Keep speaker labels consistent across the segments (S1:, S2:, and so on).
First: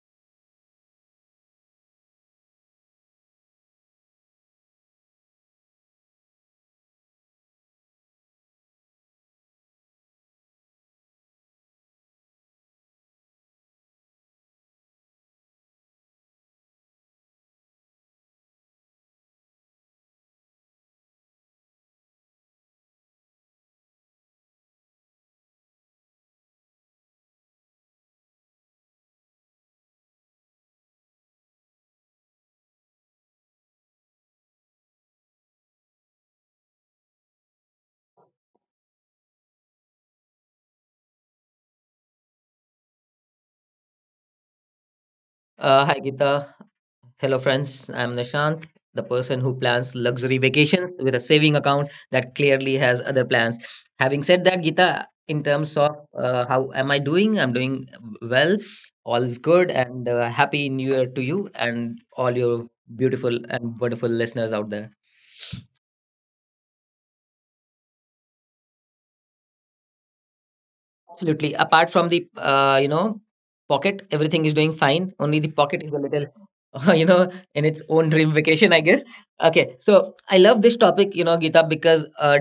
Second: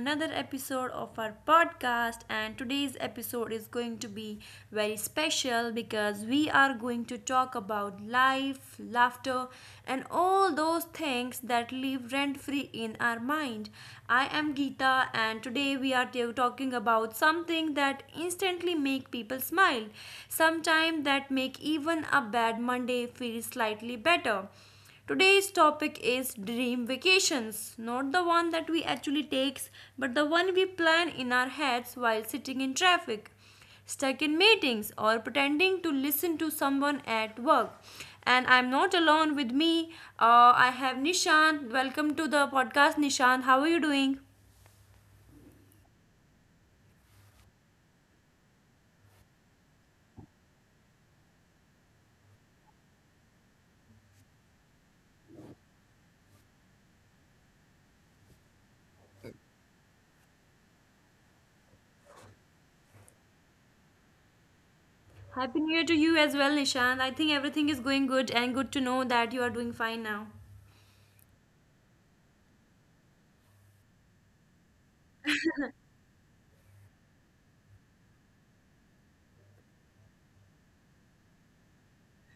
S1: another episode of our podcast. And today's episode is going to be very special because we are going to talk about life, laughter, and all those things that live rent free in our mind. I am Geeta, and today we are talking about something that instantly make people smile, sometimes that make even a bad Monday feel slightly better. Today's topic is dream vacations, not the one that we actually takes, but the one we plan in our heads while sitting in traffic, stuck in meetings or pretending to listen to someone at work. And I'm not alone with me. I have Nishant. Welcome to the podcast, Nishant. How are you doing?
S2: Hi Gita. Hello friends. I'm Nishant, the person who plans luxury vacations with a saving account that clearly has other plans. Having said that, Gita, in terms of how am I doing? I'm doing well. All is good and happy new year to you and all your beautiful and wonderful listeners out there.
S1: Happy New Year to you as well, Nishant. I think everything is going good and good to know that you are doing fine now.
S2: Absolutely. Apart from the pocket, everything is doing fine. Only the pocket is a little in its own dream vacation, I guess. Okay, so I love this topic, Gita, because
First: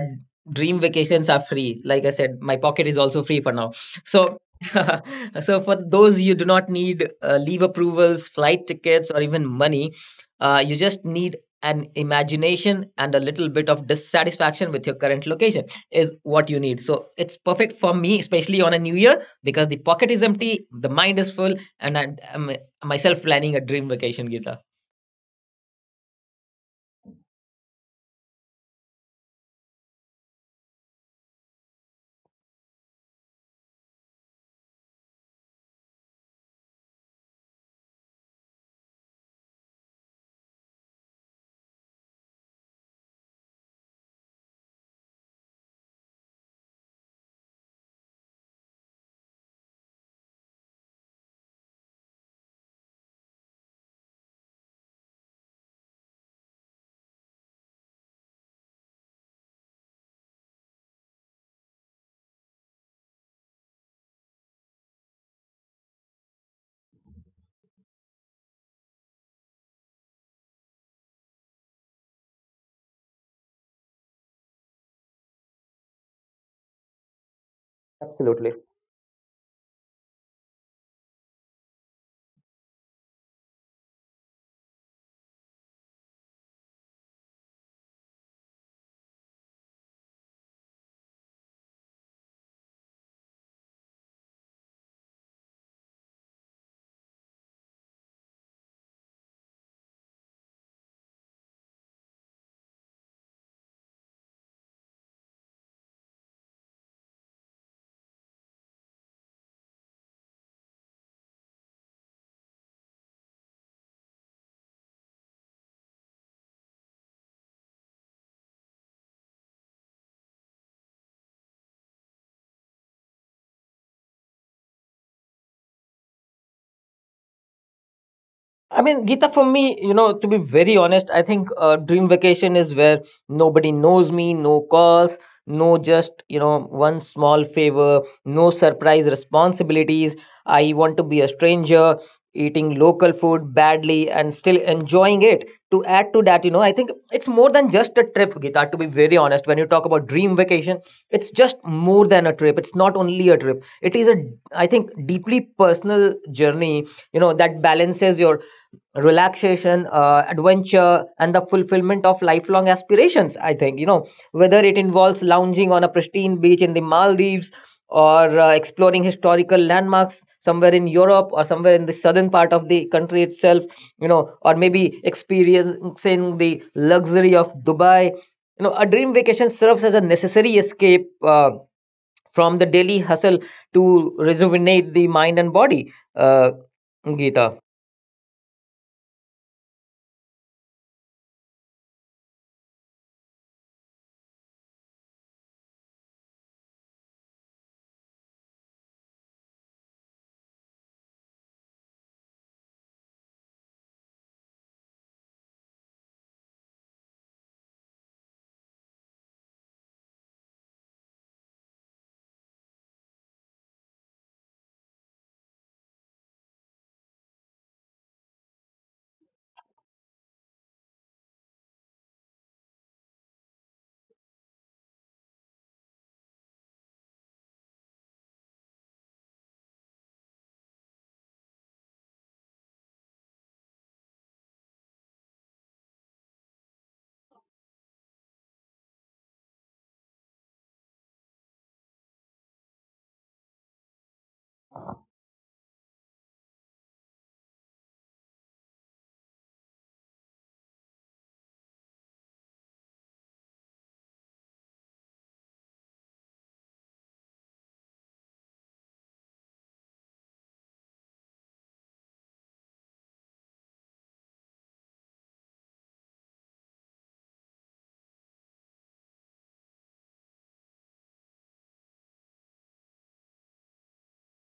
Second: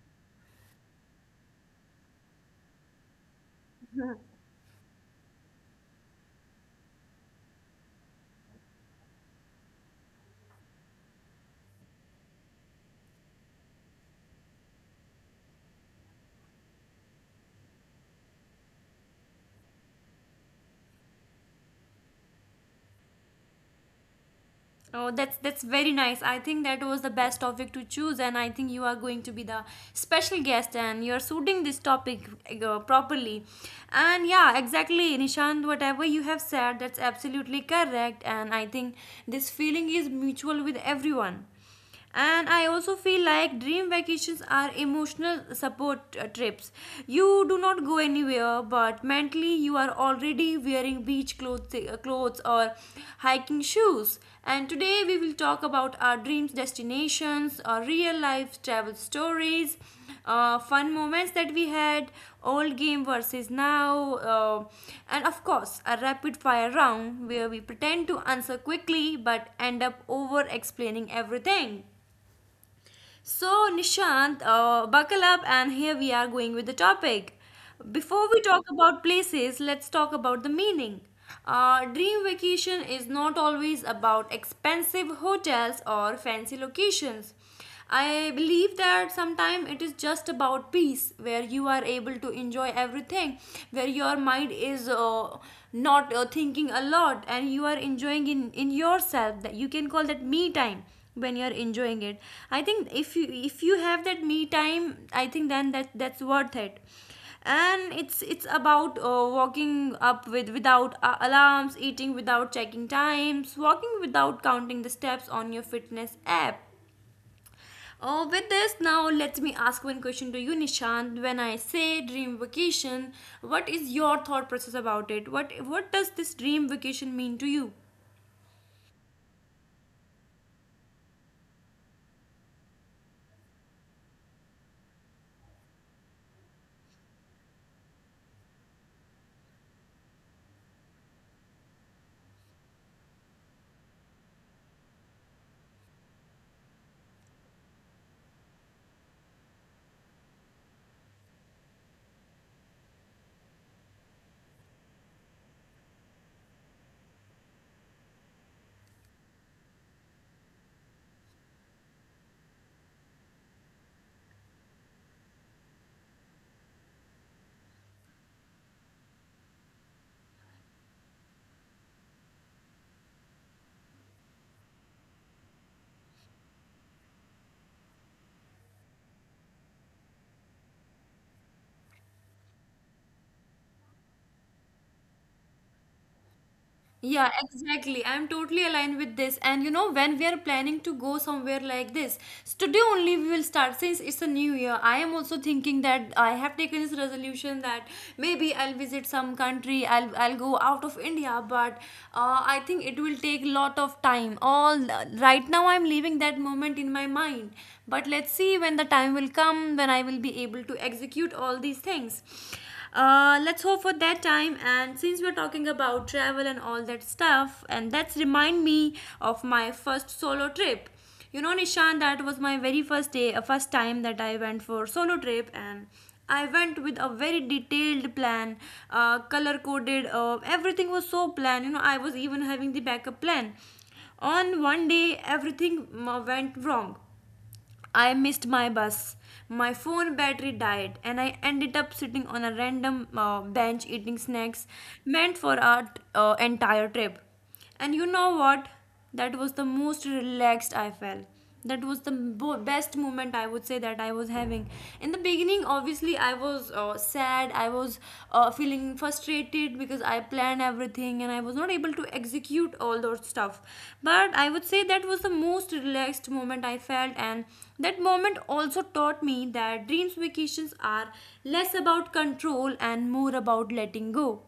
S2: dream vacations are free. Like I said, my pocket is also free for now. So. So for those you do not need leave approvals, flight tickets, or even money, you just need an imagination and a little bit of dissatisfaction with your current location is what you need. So it's perfect for me, especially on a new year, because the pocket is empty, the mind is full, and I'm myself planning a dream vacation, Gita.
S1: Oh, that's very nice. I think that was the best topic to choose, and I think you are going to be the special guest, and you are suiting this topic properly. And yeah, exactly, Nishant. Whatever you have said, that's absolutely correct, and I think this feeling is mutual with everyone, and I also feel like dream vacations are emotional support trips. You do not go anywhere, but mentally you are already wearing beach clothes, or hiking shoes. And today we will talk about our dreams destinations or real life travel stories, fun moments that we had, old game versus now, and of course, a rapid fire round where we pretend to answer quickly but end up over explaining everything. So, Nishant, buckle up, and here we are going with the topic. Before we
S2: Absolutely.
S1: talk about places, let's talk about the meaning. Dream vacation is not always about expensive hotels or fancy locations. I believe that sometimes it is just about peace, where you are able to enjoy everything, where your mind is not thinking a lot, and you are enjoying in yourself. That you can call that me time when you're enjoying it. I think if you have that me time, I think then that's worth it. And it's about walking up with without alarms, eating without checking times, walking without counting the steps on your fitness app. With this, now let me ask one question to you, Nishant. When I say dream vacation, what is your thought process about it? What does this dream vacation mean to you?
S2: I mean, Geeta, for me, to be very honest, I think dream vacation is where nobody knows me, no calls, no just, one small favor, no surprise responsibilities. I want to be a stranger, eating local food badly and still enjoying it. To add to that, I think it's more than just a trip, Geeta, to be very honest. When you talk about dream vacation, it's just more than a trip. It's not only a trip, it is a, I think, deeply personal journey, that balances your relaxation, adventure, and the fulfillment of lifelong aspirations. I think, whether it involves lounging on a pristine beach in the Maldives or exploring historical landmarks somewhere in Europe or somewhere in the southern part of the country itself, or maybe experiencing the luxury of Dubai, a dream vacation serves as a necessary escape from the daily hustle to rejuvenate the mind and body. uh,
S1: Yeah,
S2: Geeta.
S1: exactly. I'm totally aligned with this. And you know, when we are planning to go somewhere like this, so today only we will start since it's a new year. I am also thinking that I have taken this resolution that maybe I'll visit some country, I'll go out of India, but I think it will take lot of time. All right now I'm leaving that moment in my mind. But let's see when the time will come when I will be able to execute all these things. Let's hope for that time. And since we're talking about travel and all that stuff, and that's remind me of my first solo trip. You know, Nishan, that was my very first time that I went for solo trip, and I went with a very detailed plan, color coded. Everything was so planned. You know, I was even having the backup plan. On one day, everything went wrong. I missed my bus. My phone battery died, and I ended up sitting on a random bench eating snacks meant for our entire trip. And you know what? That was the most relaxed I felt. That was the best moment, I would say, that I was having. In the beginning, obviously, honestly, I was sad. I was feeling frustrated because I planned everything and I was not able to execute all those stuff. But I would say that was the most relaxed moment I felt, and that moment also taught me that dreams vacations are less about control and more about letting go.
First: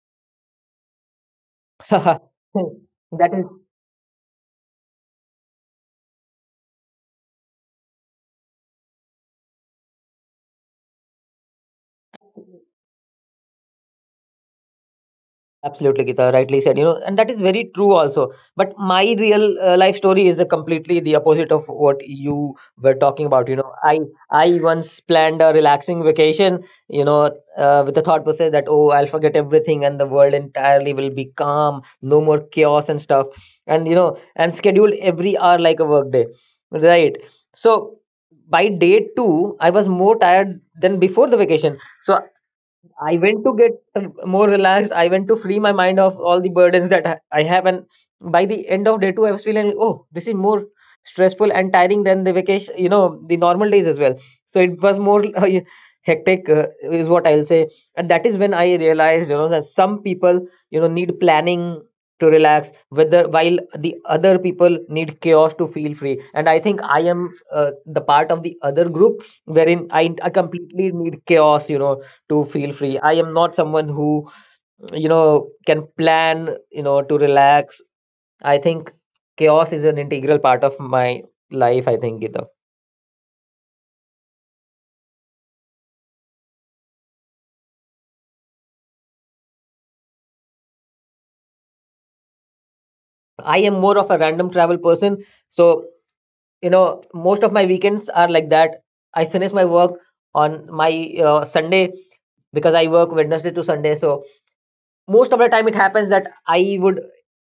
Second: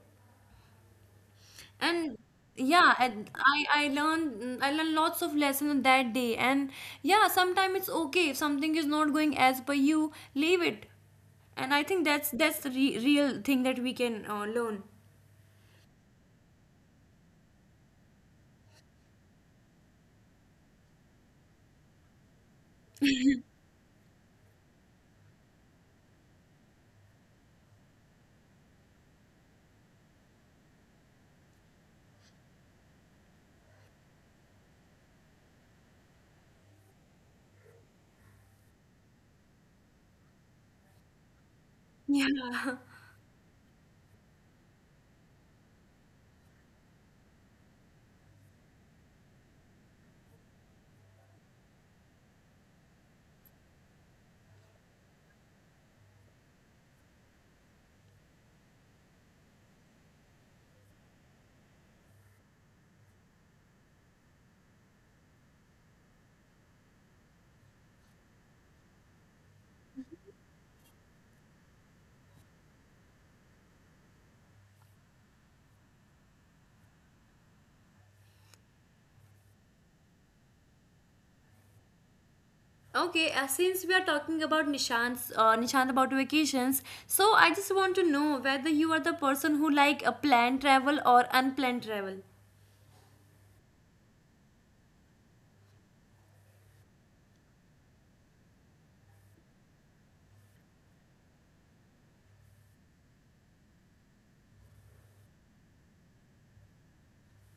S1: And yeah, and
S2: That is
S1: I learned lots of lessons that day. And yeah, sometimes it's okay if something is not going as per you, leave it. And I think that's the real thing that we can learn.
S2: absolutely, Gita, rightly said. You know, and that is very true also. But my real life story is a completely the opposite of what you were talking about. You know, I once planned a relaxing vacation. You know, with the thought process that oh, I'll forget everything and the world entirely will be calm, no more chaos and stuff. And you know, and scheduled every hour like a work day, right? So by day two, I was more tired than before the vacation. So
S1: Yeah.
S2: I went to get more relaxed. I went to free my mind of all the burdens that I have, and by the end of day two, I was feeling like, oh, this is more stressful and tiring than the vacation, you know, the normal days as well. So it was more hectic, is what I'll say. And that is when I realized, you know, that some people, you know, need planning to relax, whether while the other people need chaos to feel free. And I think I am the part of the other group wherein I completely need chaos, you know, to feel free. I am not someone who, you know, can plan, you know, to relax. I think chaos is an integral part of my life, I think, Gita.
S1: Okay. Since we are talking about Nishant about vacations, so I just want to know whether you are the person who like a planned travel or unplanned travel.
S2: I am more of a random travel person. So, you know, most of my weekends are like that. I finish my work on my Sunday because I work Wednesday to Sunday. So, most of the time it happens that I would,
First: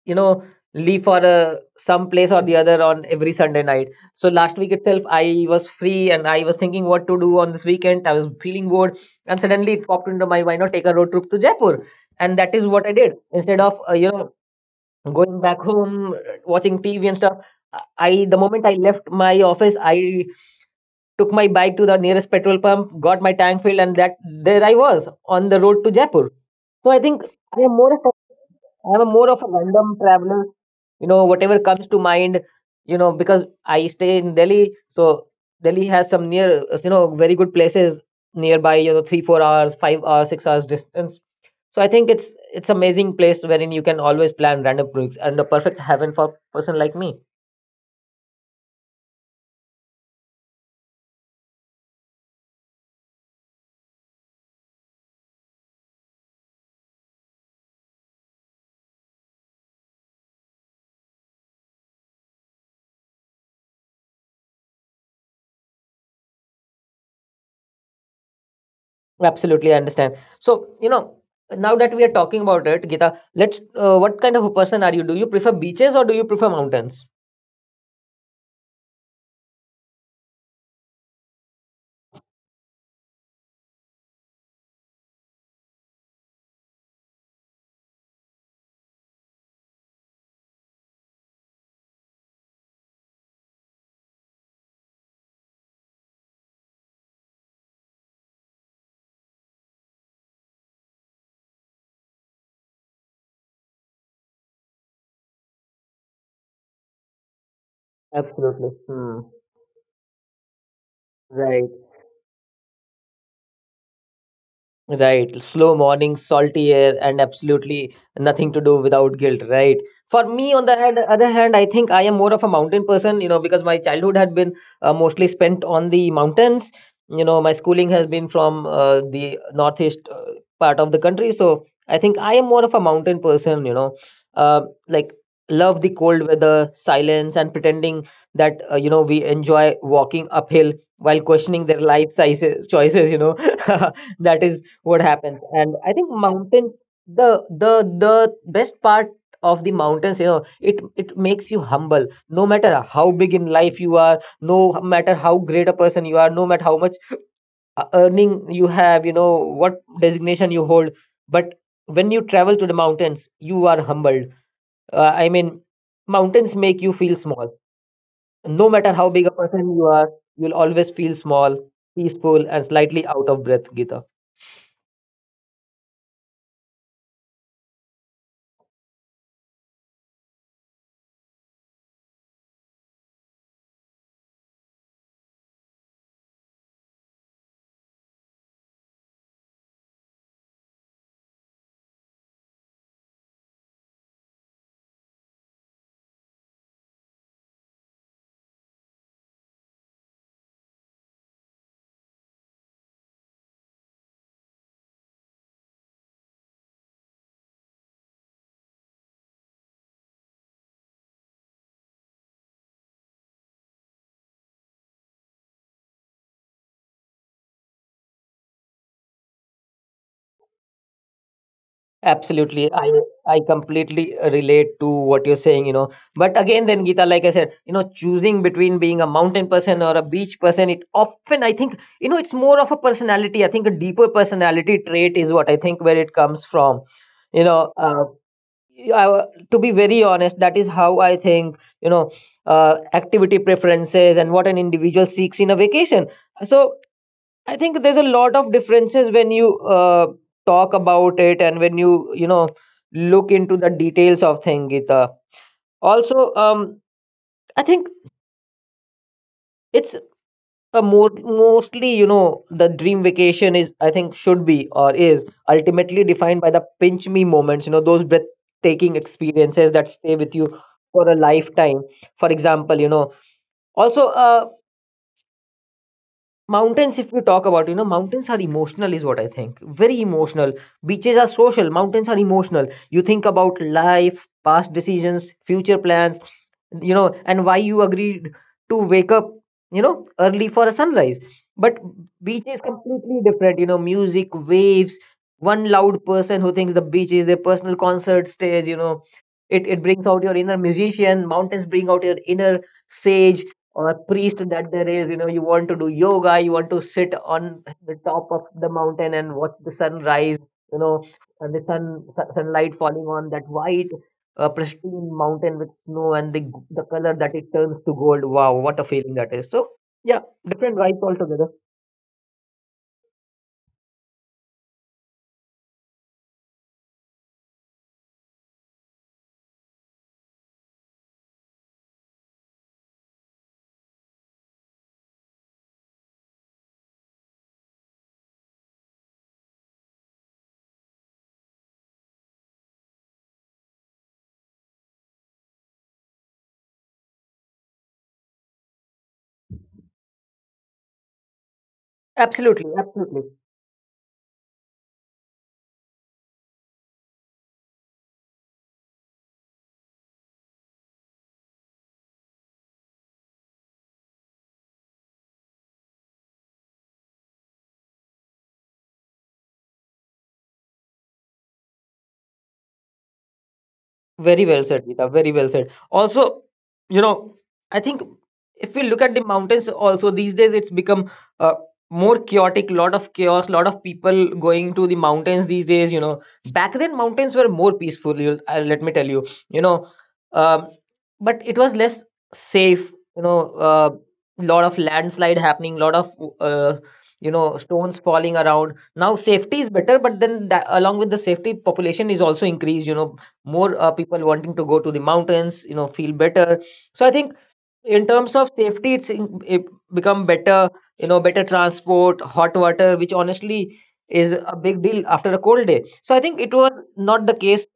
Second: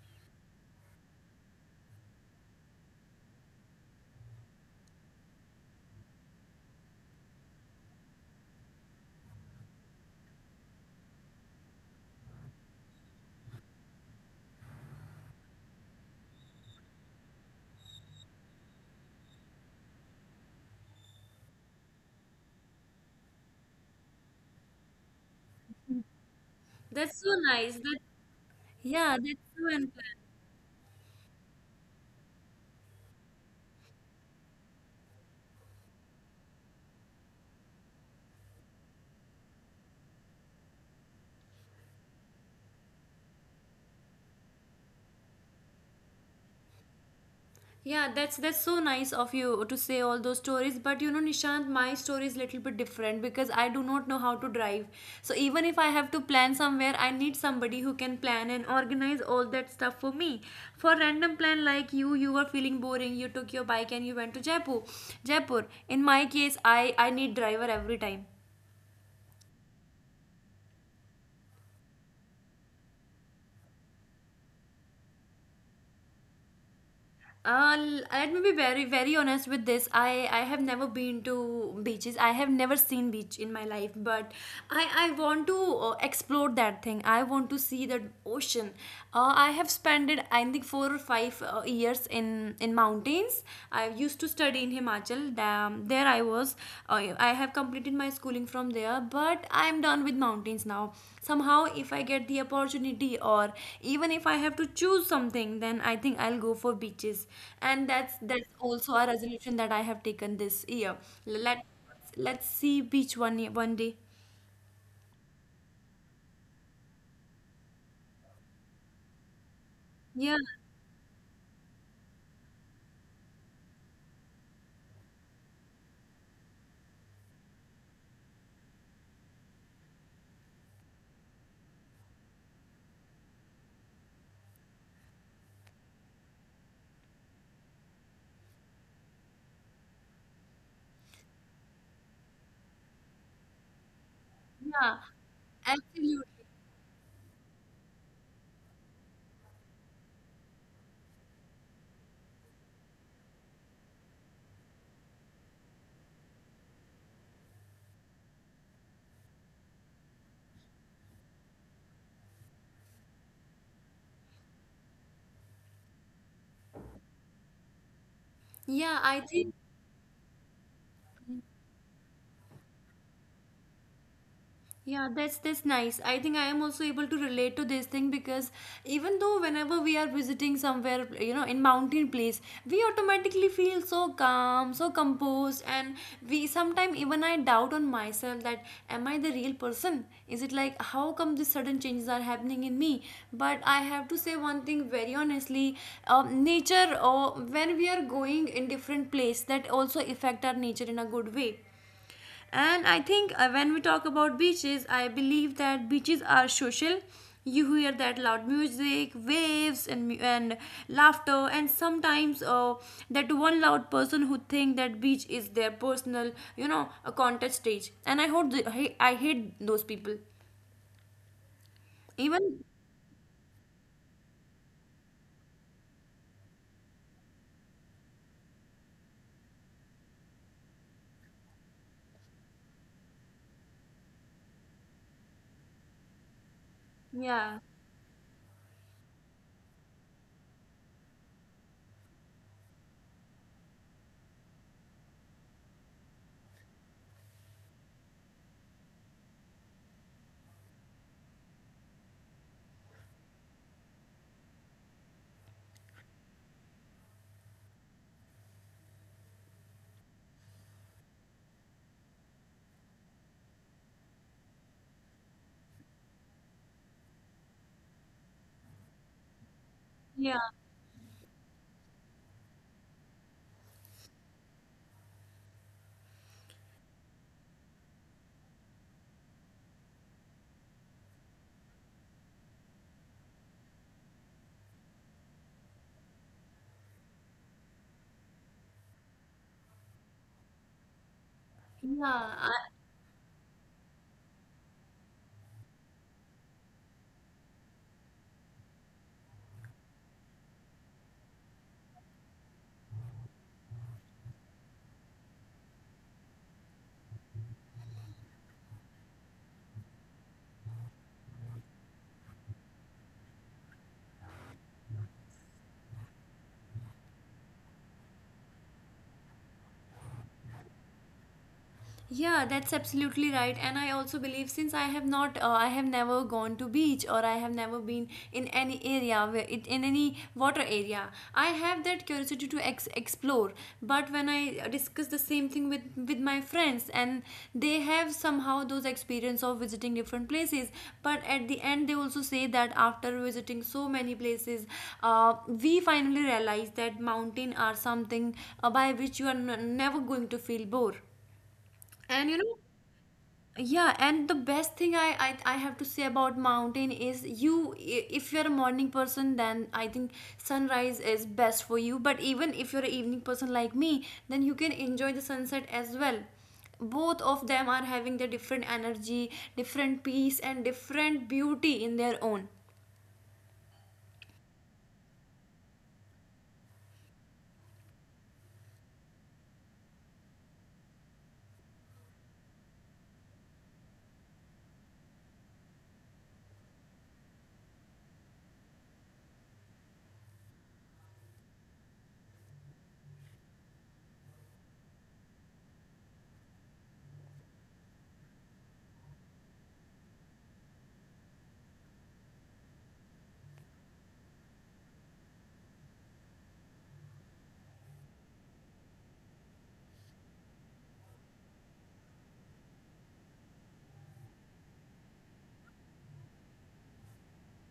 S2: you know, leave for some place or the other on every Sunday night. So last week itself I was free and I was thinking what to do on this weekend. I was feeling bored, and suddenly it popped into my mind not take a road trip to Jaipur, and that is what I did. Instead of going back home, watching TV and stuff, I, the moment I left my office, I took my bike to the nearest petrol pump, got my tank filled, and that there I was on the road to Jaipur. So I
S1: That's
S2: think
S1: so
S2: I
S1: nice.
S2: am more
S1: That
S2: of a, I am
S1: Yeah,
S2: more
S1: that's
S2: of a
S1: so unplanned.
S2: random traveler. You know, whatever comes to mind. You know, because I stay in Delhi, so Delhi has some near, you know, very good places nearby. You know, three four hours, five hours, six hours distance. So I think it's amazing place wherein you can always plan random projects and a perfect heaven for person like me.
S1: Yeah, that's so nice of you to say all those stories. But you know, Nishant, my story is little bit different because I do not know how to drive. So even if I have to plan somewhere, I need somebody who can plan and organize all that stuff for me. For random plan like you were feeling boring, you took your bike and you went to Jaipur. Jaipur. In my case, I need driver every time.
S2: Absolutely, I understand. So, you know, now that we are talking about it, Gita, let's what kind of a person are you? Do you prefer beaches or do you prefer mountains?
S1: Let me be very, very honest with this. I have never been to beaches. I have never seen beach in my life, but I want to explore that thing. I want to see that ocean. I have spent, it, I think, four or five years in mountains. I used to study in Himachal, the there I was, I have completed my schooling from there, but I'm done with mountains now. Somehow if I get the opportunity, or even if I have to choose something, then I think I'll go for beaches. And that's
S2: Absolutely.
S1: also a
S2: Hmm.
S1: resolution that I have taken this year. Let let's see beach one day.
S2: Right. Slow morning, salty air, and absolutely nothing to do without guilt, right? For
S1: Yeah,
S2: me, on the hand- other hand, I think I am more of a mountain person, you know, because my childhood had been mostly spent on the mountains. You know, my schooling has been from the northeast part of the country. So I think I am more of a mountain person, you know, uh, like love the cold weather, silence, and pretending that, you know, we enjoy walking uphill while questioning their life sizes, choices, you know. That is
S1: yeah,
S2: what happens. And I think
S1: absolutely.
S2: mountains, the the the best part of the mountains, you know, it makes you humble. No matter how big in life you are, no matter how great a person you are, no matter how much earning you have, you know, what designation you hold, but when you travel to the mountains you are humbled. I mean, mountains make you feel small. No matter
S1: Yeah,
S2: how
S1: I
S2: big a
S1: think.
S2: person you are, you'll always feel small, peaceful, and slightly out of breath, Gita.
S1: Yeah, that's nice. I think I am also able to relate to this thing because, even though whenever we are visiting somewhere, you know, in mountain place, we automatically feel so calm, so composed, and we sometimes, even I doubt on myself, that am I the real person? Is it like, how come these sudden changes are happening in me? But I have to say one thing very honestly, nature, or when we are going in different place, that also affect our nature in a good way. And I think when we talk about beaches, I believe that beaches are social. You hear that loud music, waves, and and laughter, and sometimes that one loud person who think that beach is their personal, you know, a contest stage. And I hope the, I hate those people. Even
S2: Absolutely. I completely relate to what you're saying, you know. But again then Geeta, like I said, you know, choosing between being a mountain person or a beach person, it often I think, you know, it's more of a personality. I think a deeper personality trait is what I think where it comes from. You
S1: Yeah,
S2: know, I, to be very honest, that is how I think, you know, activity preferences and what an individual seeks in a vacation. So I think there's a lot of differences when you talk about it, and when you know, look into the details of thing, Gita. Also, I think it's a more mostly, you know, the dream vacation is I think should be or is ultimately defined by the pinch me moments. You know, those breathtaking experiences that stay
S1: yeah,
S2: with you for a lifetime. For example, you know, also mountains, if we talk about, you know, mountains are emotional, is what I think. Very emotional. Beaches are social, mountains are emotional. You think about life, past decisions, future plans, you know, and why you agreed to wake up, you know, early for a sunrise. But beach
S1: yeah.
S2: is completely different, you know, music, waves, one loud person who thinks the beach is their personal concert stage, you know. It brings out your inner musician. Mountains bring out your inner sage, or priest. That there is, you know, you want to do yoga, you want to sit on the top of the mountain and watch the sunrise, you know, and the sun, sunlight falling on that white pristine mountain with snow and the the color that it turns to gold. Wow, what a feeling that is. So yeah, different vibes altogether.
S1: Yeah, that's absolutely right. And I also believe, since I have not, I have never gone to beach or I have never been in any area where it, in any water area. I have that curiosity to explore. But when I discuss the same thing with my friends, and they have somehow those experience of visiting different places. But at the end, they also say that after visiting so many places, we finally realize that mountain are something by which you are never going to feel bored, and you know.
S2: Absolutely, absolutely.
S1: Yeah, and the best thing, I have to say about mountain is, you, if you're a morning person, then I think sunrise is best for you. But even if you're an evening person like me, then you can enjoy the sunset as well. Both of them are having their different energy, different peace and different beauty in their own.
S2: Very well said, Geeta. Very well said. Also, you know, I think if we look at the mountains, also these days it's become uh, more chaotic. Lot of chaos. Lot of people going to the mountains these days. You know, back then mountains were more peaceful. You, let me tell you. You know, um, but it was less safe. You know, lot of landslide happening. Lot of uh, you know, stones falling around. Now safety is better, but then that, along with the safety, population is also increased, you know. More people wanting to go to the mountains, you know, feel better. So I think in terms of safety it's in, it become better. You know, better transport, hot water, which honestly is a big deal after a cold day. So I think it was not the case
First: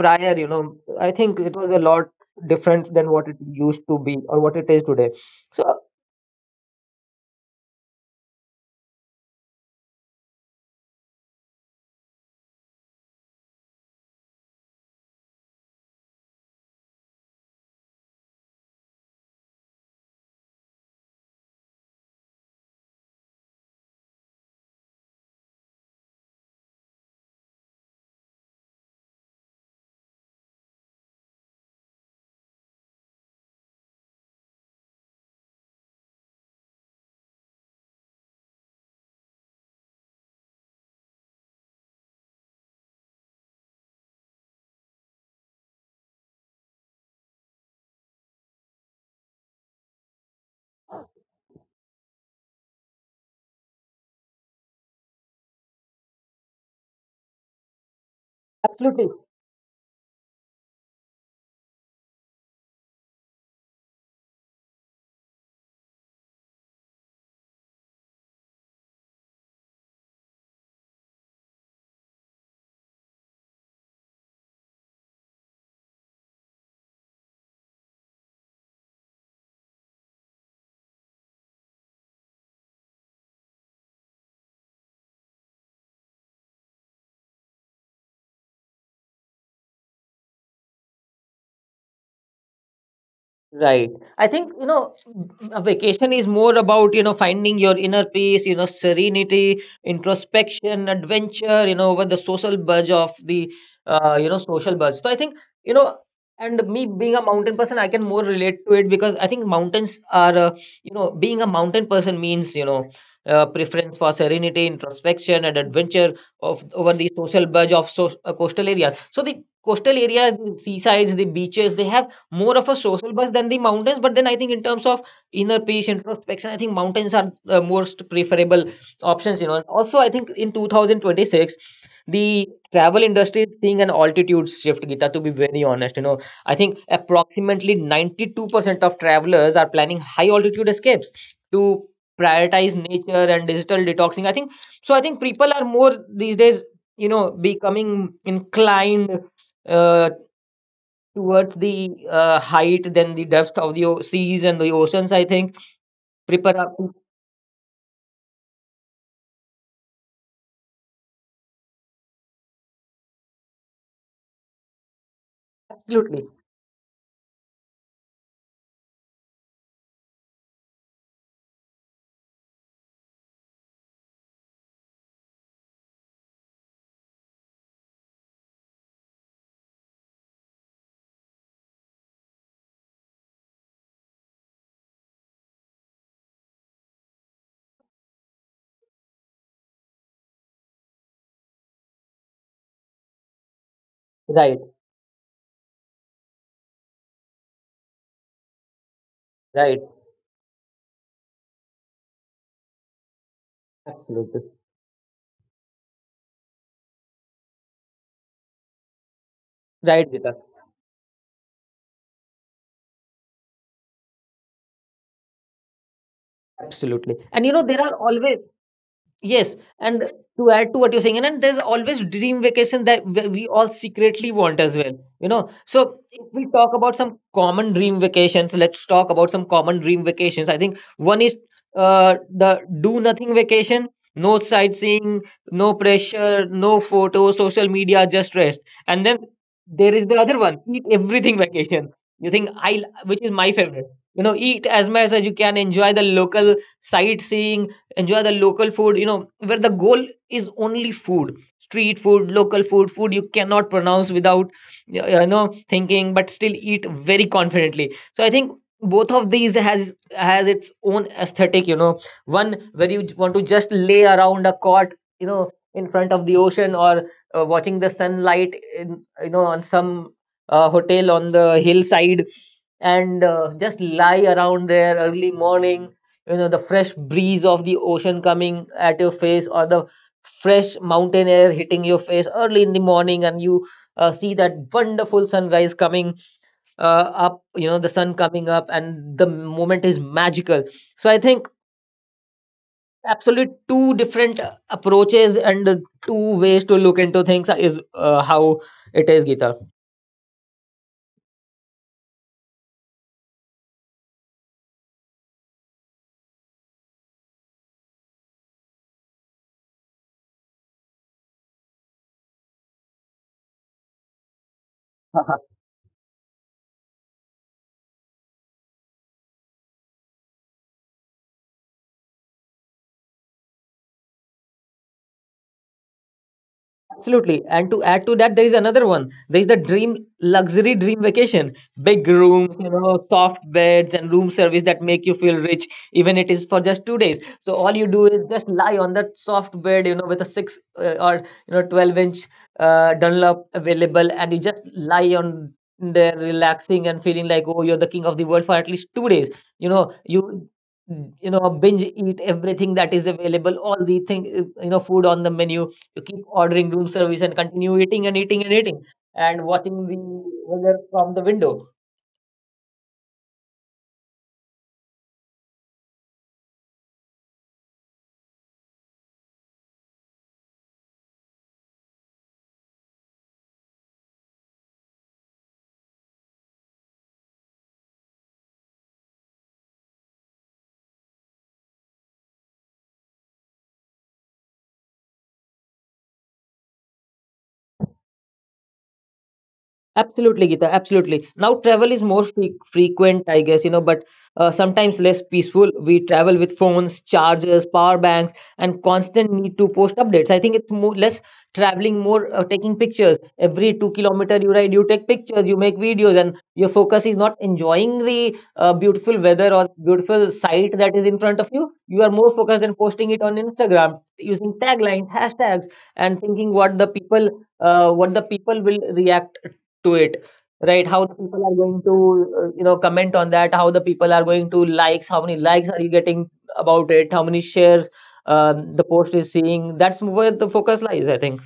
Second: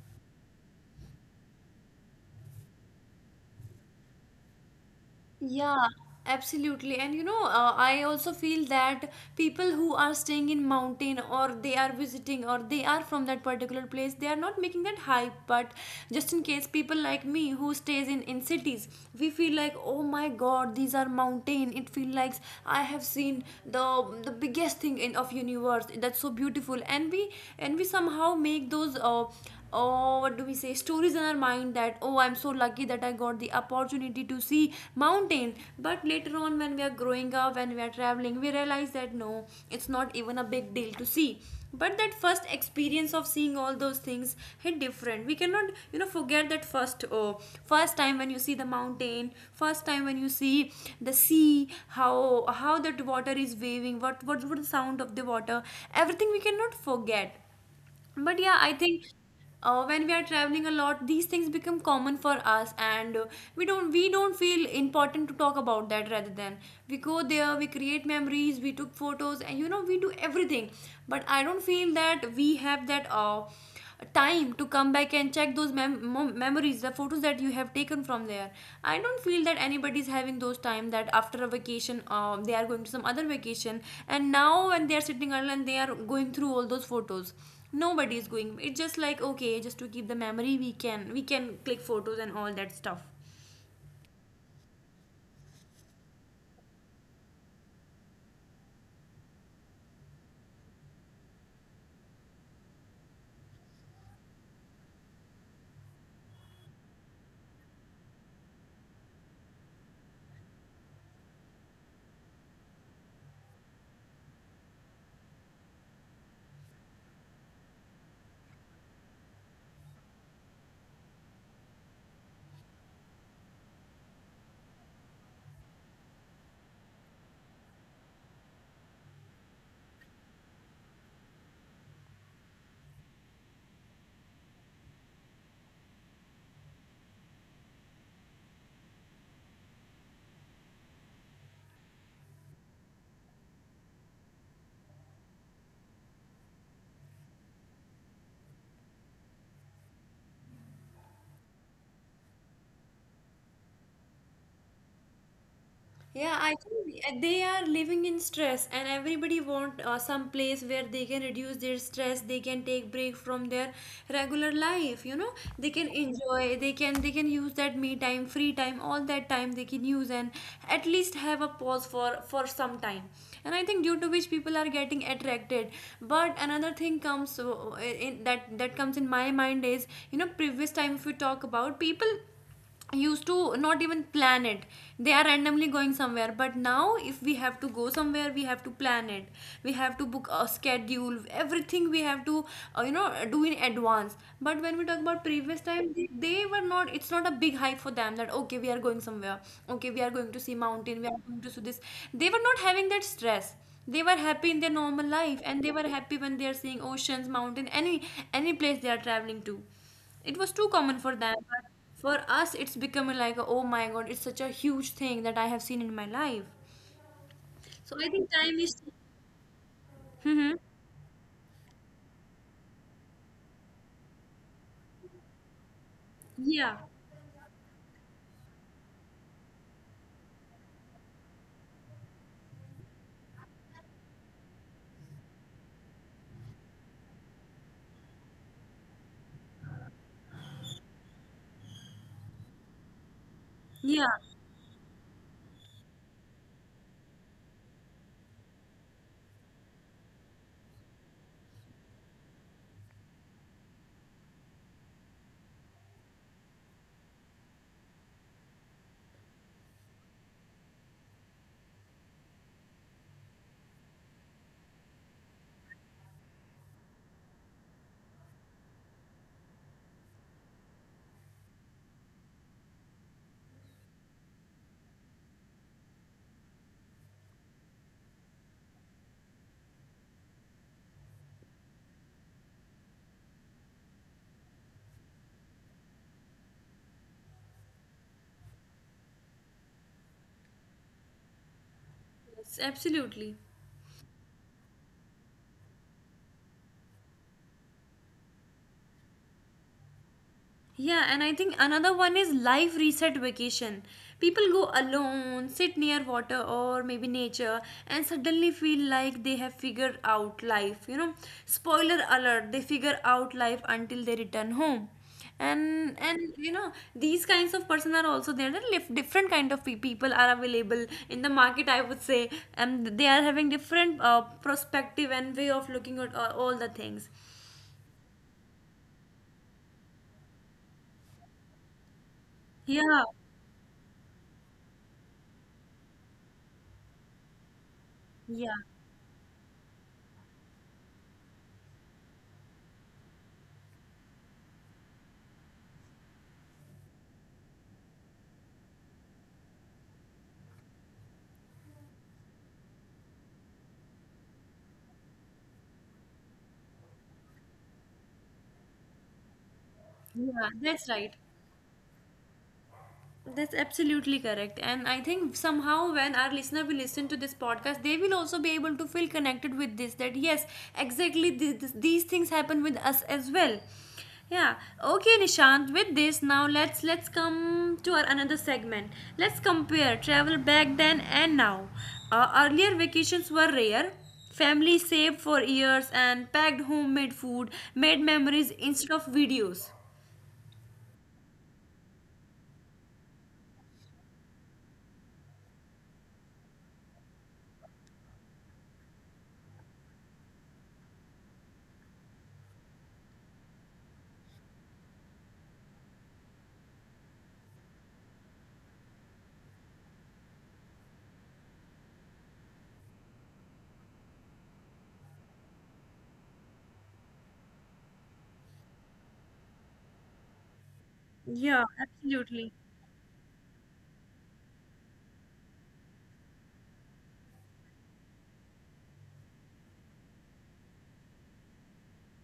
S2: prior, you know. I think it was a lot different than what it used to be or what it is today. So
S1: Yeah, absolutely. And you know, I also feel that people who are staying in mountain, or they are visiting, or they are from that particular place, they are not making that hype. But just in case people like me who stays in cities, we feel like, oh my God, these are mountain. It feel like I have seen the biggest thing in of universe. That's so beautiful. And we somehow make those oh, what do we say, stories in our mind, that oh, I'm so lucky that I got the opportunity to see mountains. But later on, when we are growing up, when we are traveling, we realize that no, it's not even a big deal to see. But that first experience of seeing all those things hit different. We cannot, you know, forget that first, oh, first time when you see the mountain, first time when you see the sea. How that water is waving, what the sound of the water. Everything we cannot forget. But yeah, I think
S2: absolutely.
S1: when we are traveling a lot, these things become common for us, and we don't feel important to talk about that. Rather than we go there, we create memories, we took photos, and we do everything. But I don't feel that we have that. Time to come back and check those memories, the photos that you have taken from there. I don't feel that anybody's having those time that after a vacation they are going to some other vacation, and now when they are sitting idle and they are going through all those photos, nobody is going. It's just like okay, just to keep the memory we can click photos and all that stuff.
S2: Right. I think, you know, a vacation is more about, you know, finding your inner peace, you know, serenity, introspection, adventure, you know, over the social buzz of the, you know, social buzz. So I think, you know, and me being a mountain person, I can more relate to it because I think mountains are, being a mountain person means, preference for serenity, introspection, and adventure of over the social buzz of so, coastal areas. So the coastal areas, the seasides, the beaches, they have more of a social buzz than the mountains. But then I think in terms of inner peace, introspection, I think mountains are most preferable options. Also I think in 2026, the travel industry is seeing an altitude shift. Gita, to be very honest, I think approximately 92% of travelers are planning high altitude escapes to prioritize nature and digital detoxing. I think so. I think people are more these days becoming inclined uh, towards the height than the depth of the seas and the oceans, I think.
S1: Yeah, I
S2: Prepare up.
S1: think they are living in stress, and everybody want some place where they can reduce their stress. They can take break from their regular life. You know, they can
S2: Absolutely.
S1: enjoy. They can use that me time, free time, all that time they can use, and at least have a pause for some time. And I think due to which people are getting attracted. But another thing comes in that that comes in my mind is, you know, previous time, if we talk about people, used to not even plan it. They are randomly going somewhere, but now if we have to go somewhere we have to plan it. We have to book a schedule, everything we have to you know, do in advance. But when we talk
S2: Right.
S1: about previous time, they were not, it's not a big hype for them that okay we are going somewhere, okay we are going
S2: Right.
S1: to see mountain, we are going to see this. They were not having that stress. They were happy in their normal
S2: Absolutely.
S1: life, and they were happy when they are seeing oceans, mountain, any place they are traveling to. It was too
S2: Right,
S1: common
S2: Gita.
S1: for them, but for us, it's becoming like, oh my god, it's such a huge thing that I have seen in my life.
S2: Absolutely,
S1: So I
S2: and
S1: think
S2: there
S1: time
S2: are
S1: is.
S2: always... Yes,
S1: Hmm
S2: and to add to what you're saying, and then there's always dream vacation that we all secretly want as well. So
S1: Yeah,
S2: if we talk about some common dream vacations, let's talk about some common dream vacations. I think one is the do nothing vacation, no sightseeing, no pressure, no photos, social media, just rest. And then there is the other one, eat everything vacation. You think I, which
S1: yeah,
S2: is my favorite. Eat as much as you can, enjoy the local sightseeing, enjoy the local food, where the goal is only food, street food, local food, food you cannot pronounce without thinking, but still eat very confidently. So I think both of these has its own aesthetic, one where you want to just lay around a cot, in front of the ocean or watching the sunlight in, on some hotel on the hillside, and just lie around there early morning, the fresh breeze of the ocean coming at your face or the fresh mountain air hitting your face early in the morning, and you see that wonderful sunrise coming up, the sun coming up and the moment is magical. So I think
S1: yes, absolutely.
S2: absolute two different approaches and two ways to look into things is how it is, Gita.
S1: Yeah, and I think another one is life reset vacation. People go alone, sit near water or maybe nature, and suddenly feel like they have figured out life. You know, spoiler alert, they figure out life until they return home. And you know, these kinds of person are also there. There are different kind of people are available in the market, I would say, and they are having different perspective and way of looking at all the things.
S2: Absolutely. And to add to that, there is another one. There is the dream luxury dream vacation. Big
S1: Yeah,
S2: rooms, soft beds and room service that make you feel rich, even it is for just 2 days. So all
S1: yeah,
S2: you do is just lie on that soft bed, with a six or 12 inch Dunlop available, and you just lie on there relaxing and feeling like oh you're the king of the world for at least 2 days. You know, you you know, binge eat everything that is available, all the thing, food on the menu, you keep ordering room service and continue eating and eating and eating and
S1: yeah.
S2: watching the
S1: That's right.
S2: weather from the window.
S1: That's absolutely correct. And I think somehow when our listener will listen to this podcast, they will also be able to feel connected with this that yes, exactly this, these things happen with us as well. Yeah. Okay, Nishant, with this now let's come to our another segment. Let's compare travel back then and now. Earlier vacations were rare. Family saved for years and packed homemade food, made memories instead of videos.
S2: Absolutely, Gita. Absolutely. Now, travel is more frequent, I guess, but sometimes less peaceful. We travel with phones, chargers, power banks, and constant need to post updates. I think it's more less traveling, more taking pictures. Every 2 kilometer you ride, you take pictures, you make videos, and your focus is not enjoying the beautiful weather or beautiful sight that is in front of you. You are more focused on posting it on Instagram using taglines, hashtags, and thinking what the people will react to it, right,
S1: Yeah,
S2: how the people are
S1: absolutely.
S2: going to comment on that, how the people are going to likes, how many likes are you getting about it, how many shares the post is seeing. That's where the focus lies, I think.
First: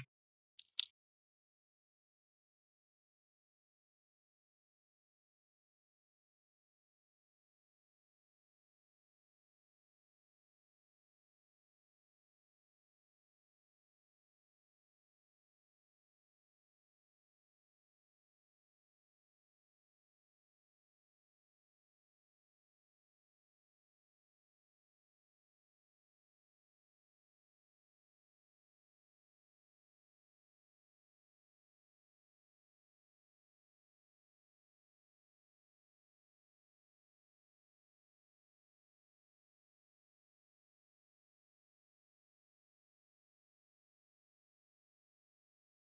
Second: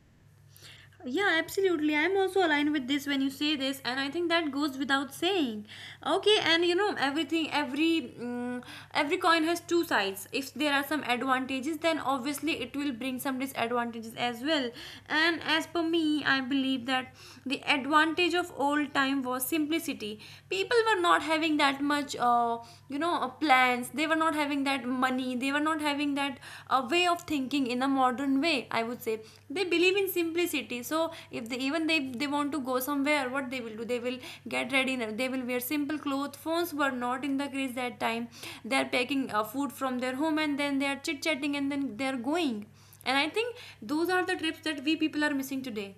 S1: Yeah, absolutely. I'm also aligned with this when you say this, and I think that goes without saying. Okay, and you know everything, every coin has two sides. If there are some advantages, then obviously it will bring some disadvantages as well. And as per me, I believe that the advantage of old time was simplicity. People were not having that much, you know, plans. They were not having that money, they were not having that way of thinking in a modern way, I would say. They believe in simplicity. So if they, even they want to go somewhere, what they will do, they will get ready, they will wear simple clothes. Phones were not in the craze that time. They are packing food from their home, and then they are chit chatting, and then they are going. And I think those are the trips that we people are missing today.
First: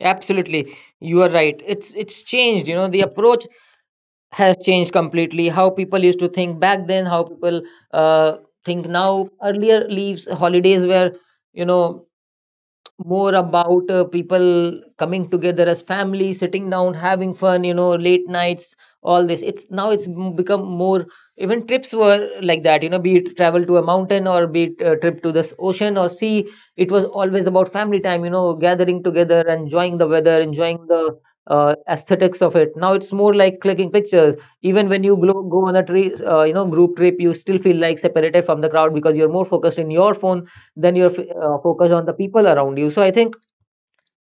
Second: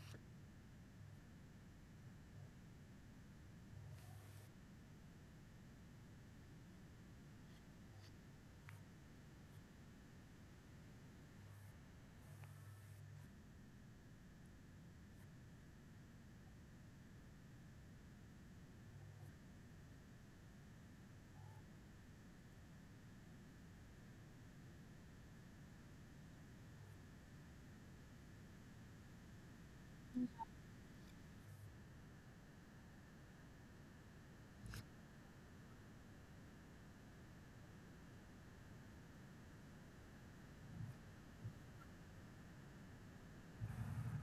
S2: Absolutely, you are right, it's changed, the approach has changed completely. How people used to think back then, how people uh, think now. Earlier leaves holidays were, you know more about people coming together as family, sitting down, having fun, late nights, all this. It's now it's become more. Even trips were like that, be it travel to a mountain or be it a trip to this ocean or sea. It was always about family time, gathering together, enjoying the weather, enjoying the aesthetics of it. Now it's more like clicking pictures. Even when you go on a tree group trip, you still feel like separated from the crowd because you're more focused in your phone then you're focused on the people around you. So I think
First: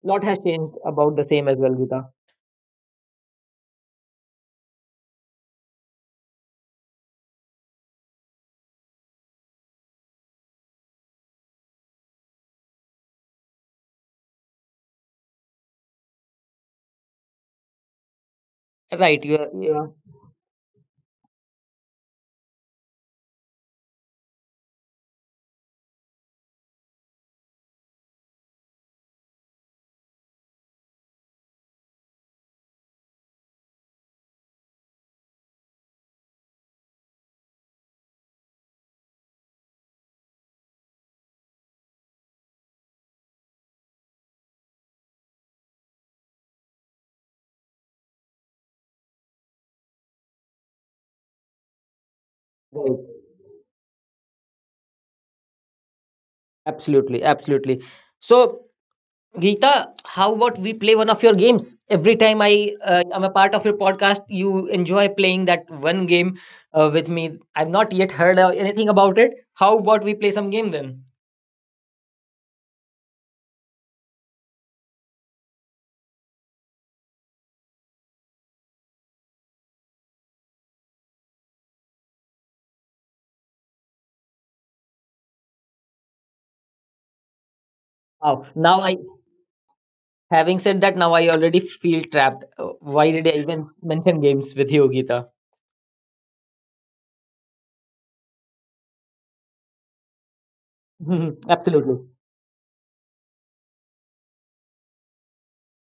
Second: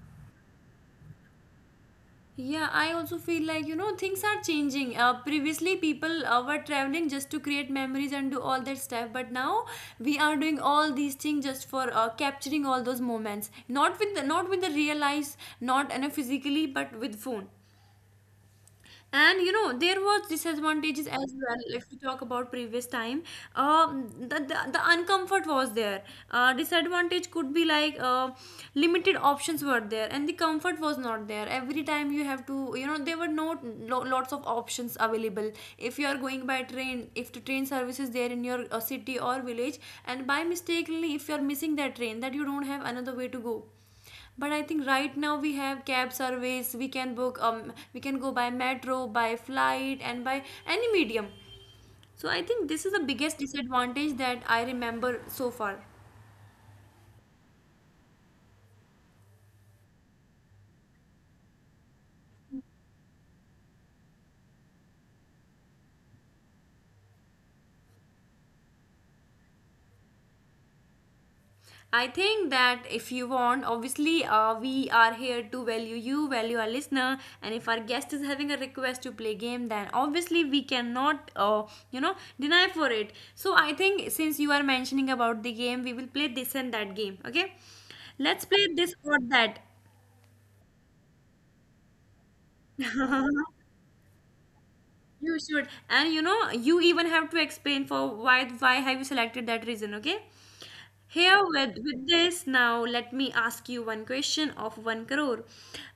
S2: lot has changed about the same as well, Gita.
S1: Yeah, I also feel like, you know, things are changing. Previously, people were traveling just to create memories and do all that stuff, but now we are doing all these things just for capturing all those moments. Not with not with the real eyes, not, you know, physically, but with phone.
S2: Right,
S1: And you
S2: you're,
S1: know
S2: you're
S1: there was disadvantages as well if we talk about previous time. The uncomfort was there. Disadvantage could be like, limited options were there, and the comfort was not there every time. You have to, you know, there were no lots of options available. If you are going by train, if the train service is there in your city or village, and by mistakenly if you are missing that train, that you don't have another way to go. But I think right now we have cab service, we can book, we can go by metro, by flight, and by any medium. So I think this is the
S2: right.
S1: biggest disadvantage that I remember so far.
S2: Absolutely, absolutely. So Geeta, how about we play one of your games? Every time I am a part of your podcast, you enjoy playing that one game with me. I've not yet heard anything about it. How about we play some game then?
S1: I think that if you want, obviously, we are here to value you, value our listener, and if our guest is having a request to play game, then obviously we cannot, you know, deny for it. So I think since you are mentioning about the game, we will play this and that game. Okay, let's
S2: Oh,
S1: play
S2: now
S1: this
S2: I...
S1: or that.
S2: having said that, now I already feel trapped. Why did I even mention games with you, Geeta?
S1: You should. And you know, you even have to explain for why have you selected that reason, okay? Here with
S2: Absolutely.
S1: this now, let me ask you one question of one crore.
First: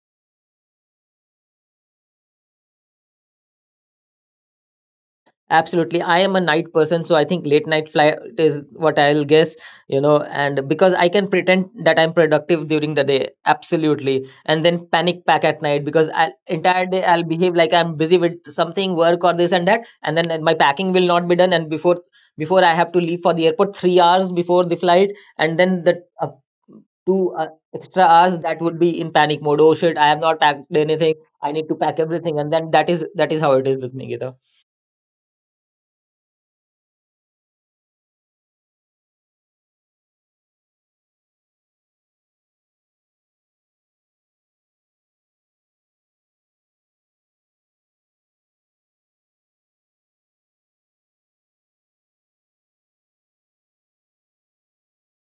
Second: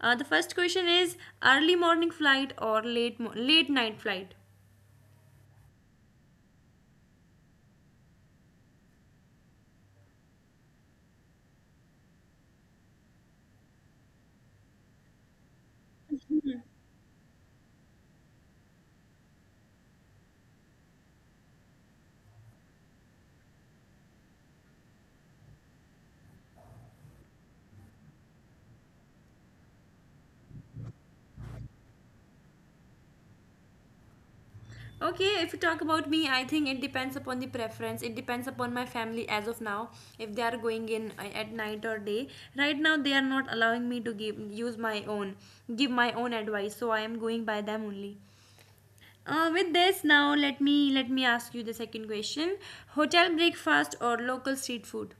S1: The first question is early morning flight or late night flight.
S2: Absolutely. I am a night person, so I think late night flight is what I'll guess, and because I can pretend that I'm productive during the day, absolutely, and then panic pack at night because I entire day I'll behave like I'm busy with something, work or this and that, and then my packing will not be done, and before I have to leave for the airport 3 hours before the flight, and then the two extra hours that would be in panic mode. Oh shit! I have not packed anything. I need to pack everything, and then that is how it is with me, Gita.
S1: Okay, if you talk about me, I think it depends upon the preference. It depends upon my family as of now. If they are going in at night or day, right now they are not allowing me to give use my own, give my own advice. So I am going by them only. With this now let me ask you the second question: hotel breakfast or local street food?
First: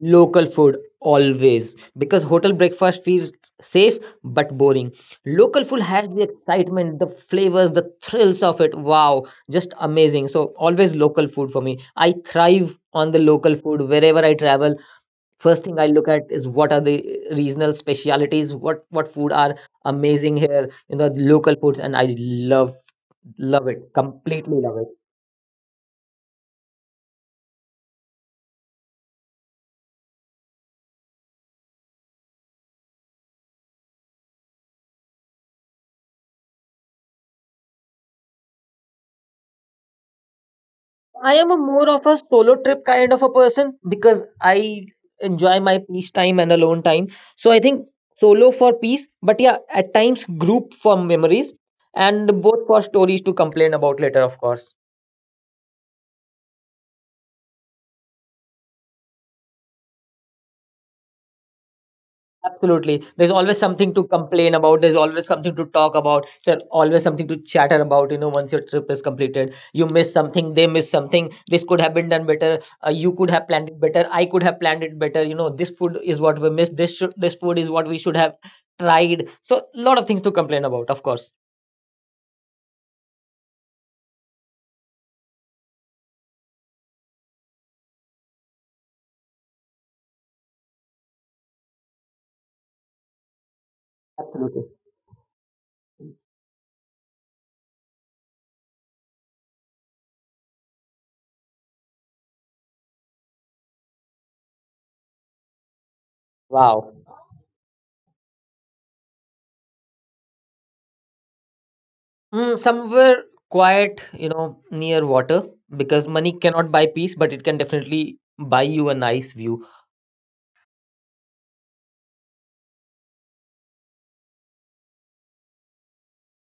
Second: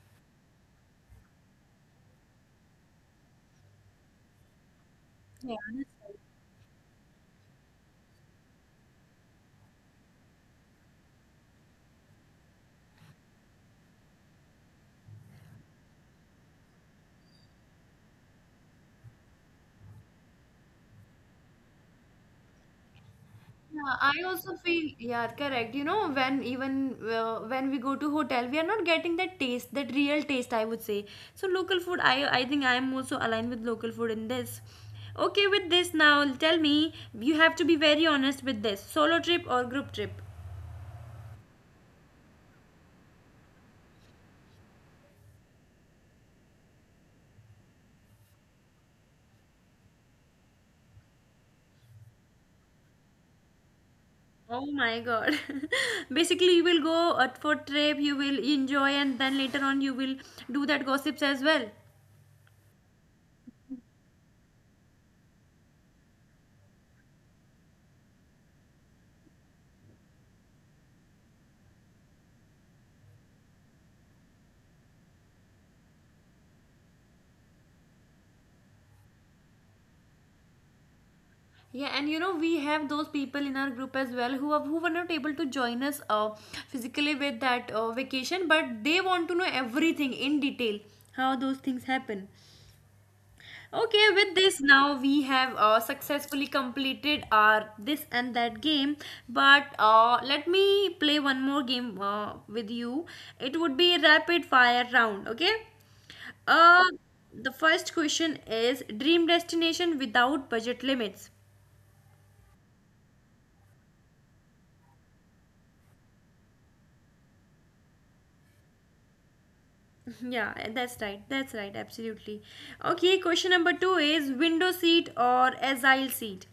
S2: Local food always, because hotel breakfast feels safe but boring.
S1: Yeah,
S2: Local food
S1: that's
S2: has
S1: right.
S2: the excitement, the flavors, the thrills of it. Wow, just amazing. So, always local food for me. I thrive on the local food wherever I travel. First thing I look at is what are the regional specialities, what food are amazing here in the local foods, and I love it
S1: Yeah, I
S2: completely,
S1: also
S2: love it.
S1: feel, yeah, correct. You know, when even when we go to hotel, we are not getting that taste, that real taste, I would say. So local food, I think I am also aligned with local food in this. Okay, with this now, tell me, you have to be very honest with this. Solo trip or group trip?
S2: I am a more of a solo trip kind of a person because I enjoy my peace time and alone time. So I think solo for peace, but yeah, at times group for memories, and both for stories to complain about later, of
S1: Oh
S2: course.
S1: my God. Basically, you will go for trip, you will enjoy, and then later on, you will do that gossips as well.
S2: Absolutely. There's always something to complain about. There's always something to talk about. So always something to chatter about. Once your trip is completed, you miss something. They miss something. This could have been done better. You could have planned it better. I could have planned it better. This food is what we missed. This food is what we should have tried. So a lot of things to complain about. Of course.
S1: Yeah, and you know we have those people in our group as well who are, who were not able to join us physically with that vacation, but they want to know everything in detail how those things happen. Okay, with this
S2: Absolutely.
S1: now we have successfully completed our this and that game. But let me play one more game with you. It would be rapid fire round. Okay. Uh,
S2: Wow.
S1: the first question is dream destination without budget limits.
S2: Mm, somewhere quiet, near water, because money cannot buy peace, but it can definitely buy you a nice view.
S1: Yeah, that's right. That's right. Absolutely. Okay. Question number two is window seat or aisle seat.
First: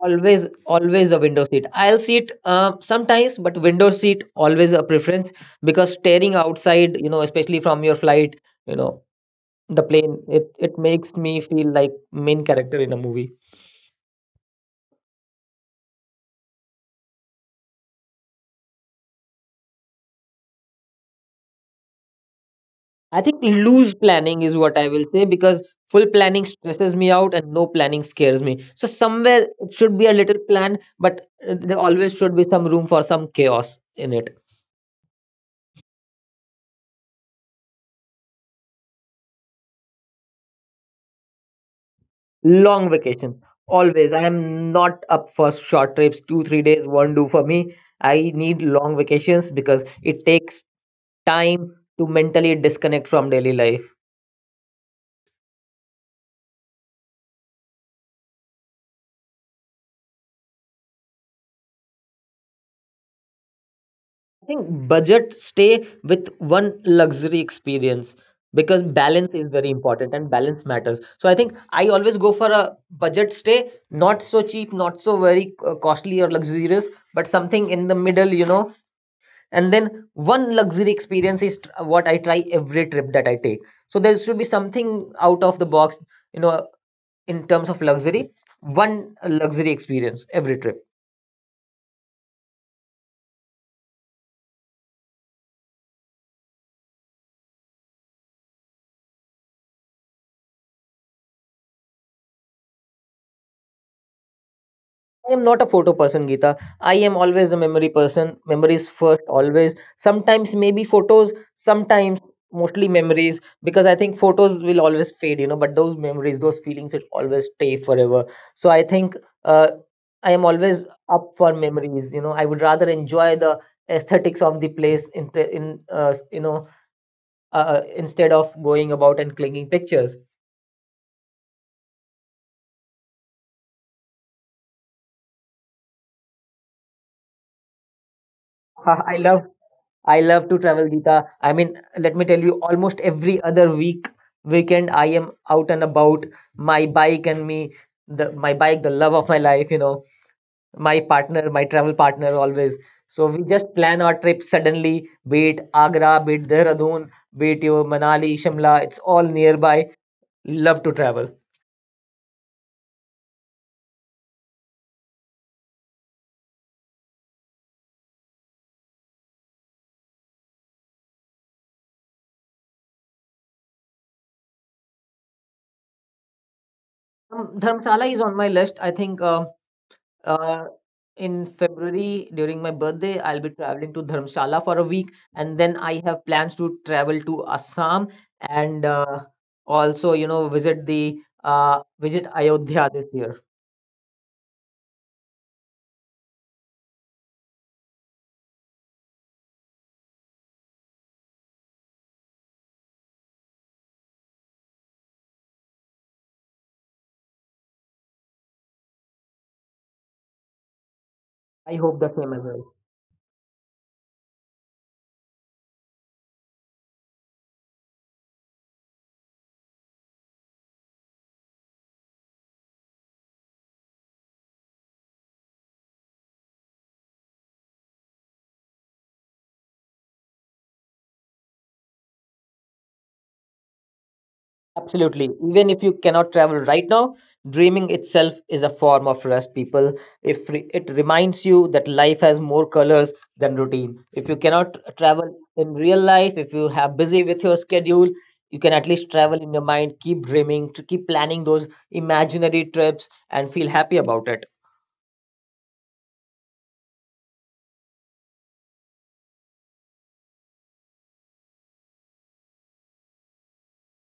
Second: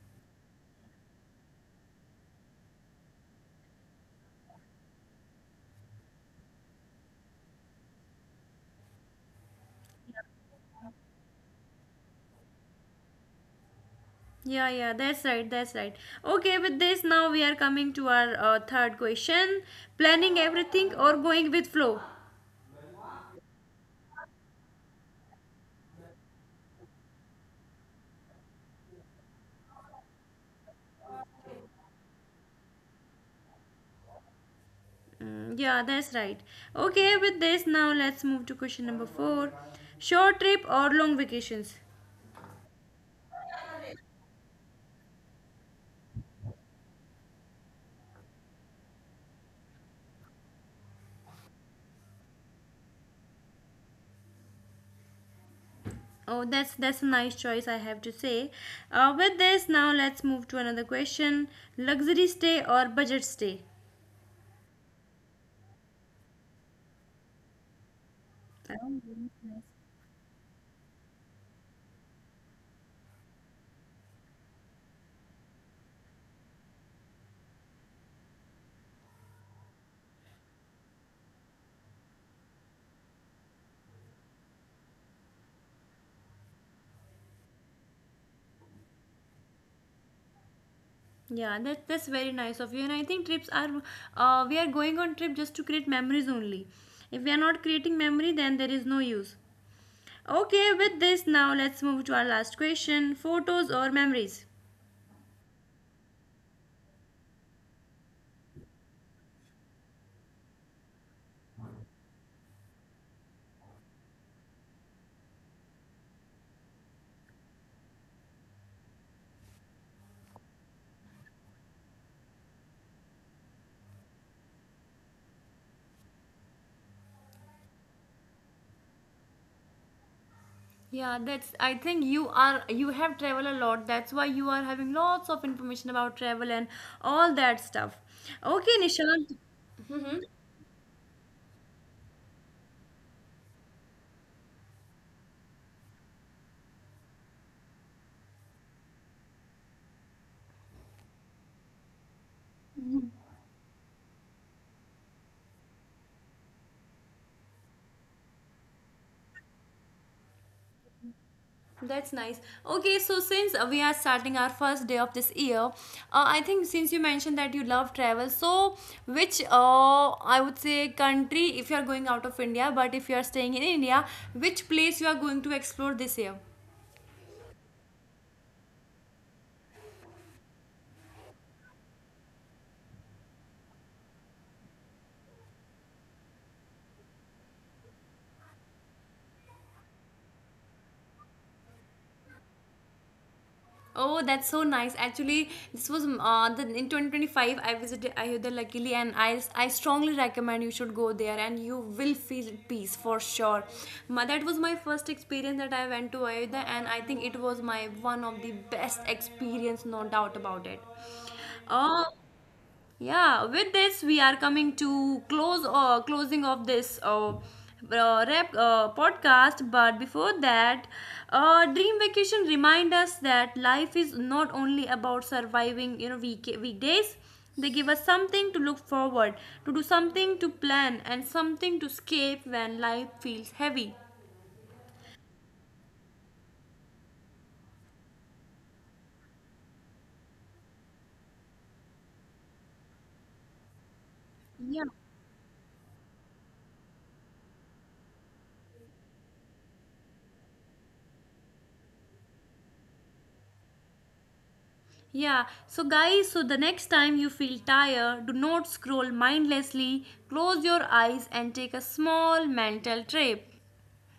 S2: Always, always a window seat. I'll sit sometimes, but window seat always a preference, because staring outside, especially from your flight, you know, the plane, it makes me feel like main character in a movie.
S1: Yeah, yeah, that's right, that's right. Okay, with this, now we are coming to our third question: planning everything or going with flow?
S2: I think loose planning is what I will say because full planning stresses me out and no planning scares me. So somewhere it should be a little plan, but there always should be some room for some chaos in it.
S1: Mm, yeah, that's right. Okay, with this, now let's move to question number four: short trip or long vacations?
S2: Long vacations. Always. I am not up for short trips. Two, 3 days won't do for me. I need long vacations because it takes time to mentally disconnect from daily life.
S1: Oh, that's a nice choice, I have to say. With this, now let's move to another question: luxury stay or budget stay?
S2: I think budget stay with one luxury experience, because balance is very important and balance matters. So I think I always go for a budget stay, not so cheap, not so very costly or luxurious, but something in the middle, and then one luxury experience is what I try every trip that I take. So there should be something out of the box, you know in terms of luxury. One luxury experience every trip.
S1: Yeah, that that's very nice of you. And I think trips are we are going on trip just to create memories only. If we are not creating memory, then there is no use. Okay, with this now let's move to our last question: photos or memories?
S2: I am not a photo person, Geeta. I am always a memory person. Memories first, always. Sometimes maybe photos, sometimes mostly memories, because I think photos will always fade, but those memories, those feelings will always stay forever. So I think uh, I am always up for memories, I would rather enjoy the aesthetics of the place instead of going about and clinging pictures.
S1: Yeah, that's, I think you are, you have traveled a lot. That's why you are having lots of information about travel and all that stuff. Okay,
S2: I love
S1: Nishant.
S2: I
S1: Mhm.
S2: love to travel, Geeta. I mean, let me tell you, almost every other week, weekend, I am out and about. My bike and me, the love of my life, my partner, my travel partner, always. So we just plan our trip suddenly, be it Agra, be it Dehradun, be it your Manali, Shimla. It's all nearby. Love to travel.
S1: That's nice. Okay, so since we are starting our first day of this year, I think since you mentioned that you love travel, so which, I would say country if you are going out of India, but if you are staying in India, which place you are going to explore this year?
S2: Dharamsala is on my list, I think. Uh, in February, during my birthday, I'll be traveling to Dharamshala for a week, and then I have plans to travel to Assam and also, visit the visit Ayodhya this year.
S1: Oh, that's so nice. Actually, this was the in 2025 I visited Ayodhya luckily, and I strongly recommend you should go there and you will feel peace for sure. Ma, that was my first experience that I went to Ayodhya, and I think it was my one of the best experience, no doubt about it.
S2: I hope
S1: Uh,
S2: the same as well.
S1: yeah, with this we are coming to close or closing of this podcast. But before that, dream vacation remind us that life is not only about surviving. You know, weekdays. They give us something to look forward to, do something to plan, and something to escape when life feels heavy.
S2: Absolutely. Even if you cannot travel right now, dreaming itself is a form of rest, people. If re- it reminds you that life has more colors than routine. If you cannot travel in real life, if you have busy with your schedule, you can at least travel in your mind, keep dreaming, to keep planning those imaginary trips and feel happy about it.
S1: Yeah, so guys, so the next time you feel tired, do not scroll mindlessly, close your eyes and take a small mental trip.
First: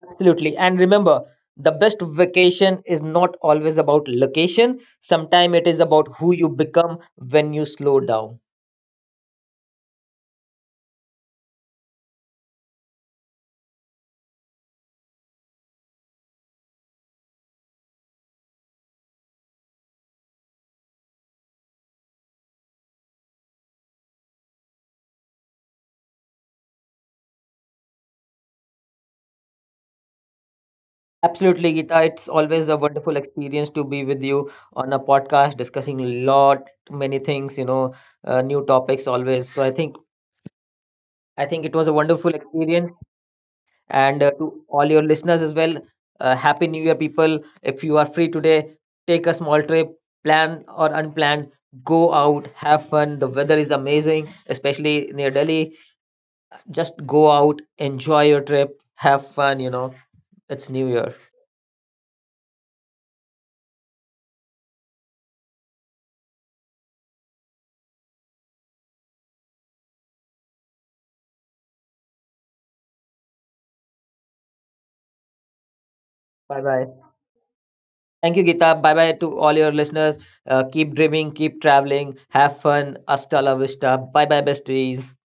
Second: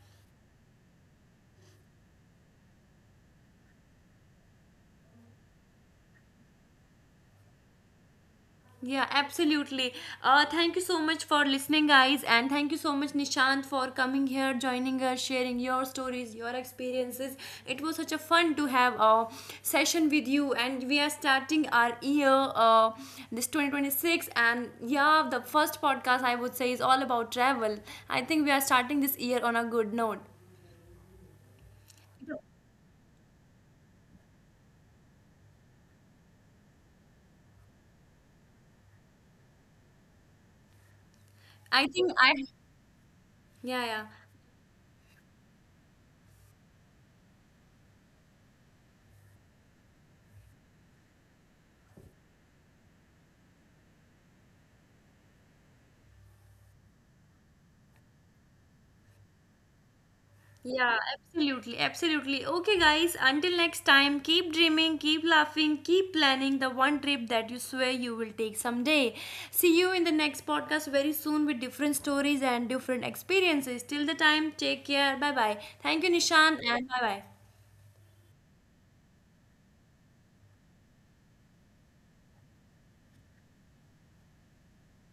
S2: Absolutely. And remember, the best vacation is not always about location. Sometimes it is about who you become when you slow down.
S1: Yeah, absolutely. Thank you so much for listening, guys, and thank you so much, Nishant, for coming here, joining us, sharing your stories, your experiences. It was such a fun to have a session with you, and we are starting our year, this 2026, and yeah, the first podcast I would say is all about travel. I think we are starting this year on a good note.
S2: Absolutely, Geeta. It's always a wonderful experience to be with you on a podcast discussing lot many things, new topics always. So I think it
S1: I
S2: was a
S1: think I,
S2: wonderful experience,
S1: yeah, yeah.
S2: and to all your listeners as well. Happy New Year, people! If you are free today, take a small trip, plan or unplanned. Go out, have fun. The weather is amazing, especially near Delhi. Just go out, enjoy your trip, have fun. It's New
S1: Yeah,
S2: Year.
S1: absolutely, absolutely. Okay, guys, until next time, keep dreaming, keep laughing, keep planning the one trip that you swear you will take someday. See you in the next podcast very soon with different stories and different experiences. Till the time, take care. Bye bye. Thank you,
S2: Bye
S1: Nishan, and
S2: bye.
S1: bye bye.
S2: Thank you, Geeta. Bye bye to all your listeners. Keep dreaming, keep traveling, have fun. Hasta la vista. Bye bye, besties.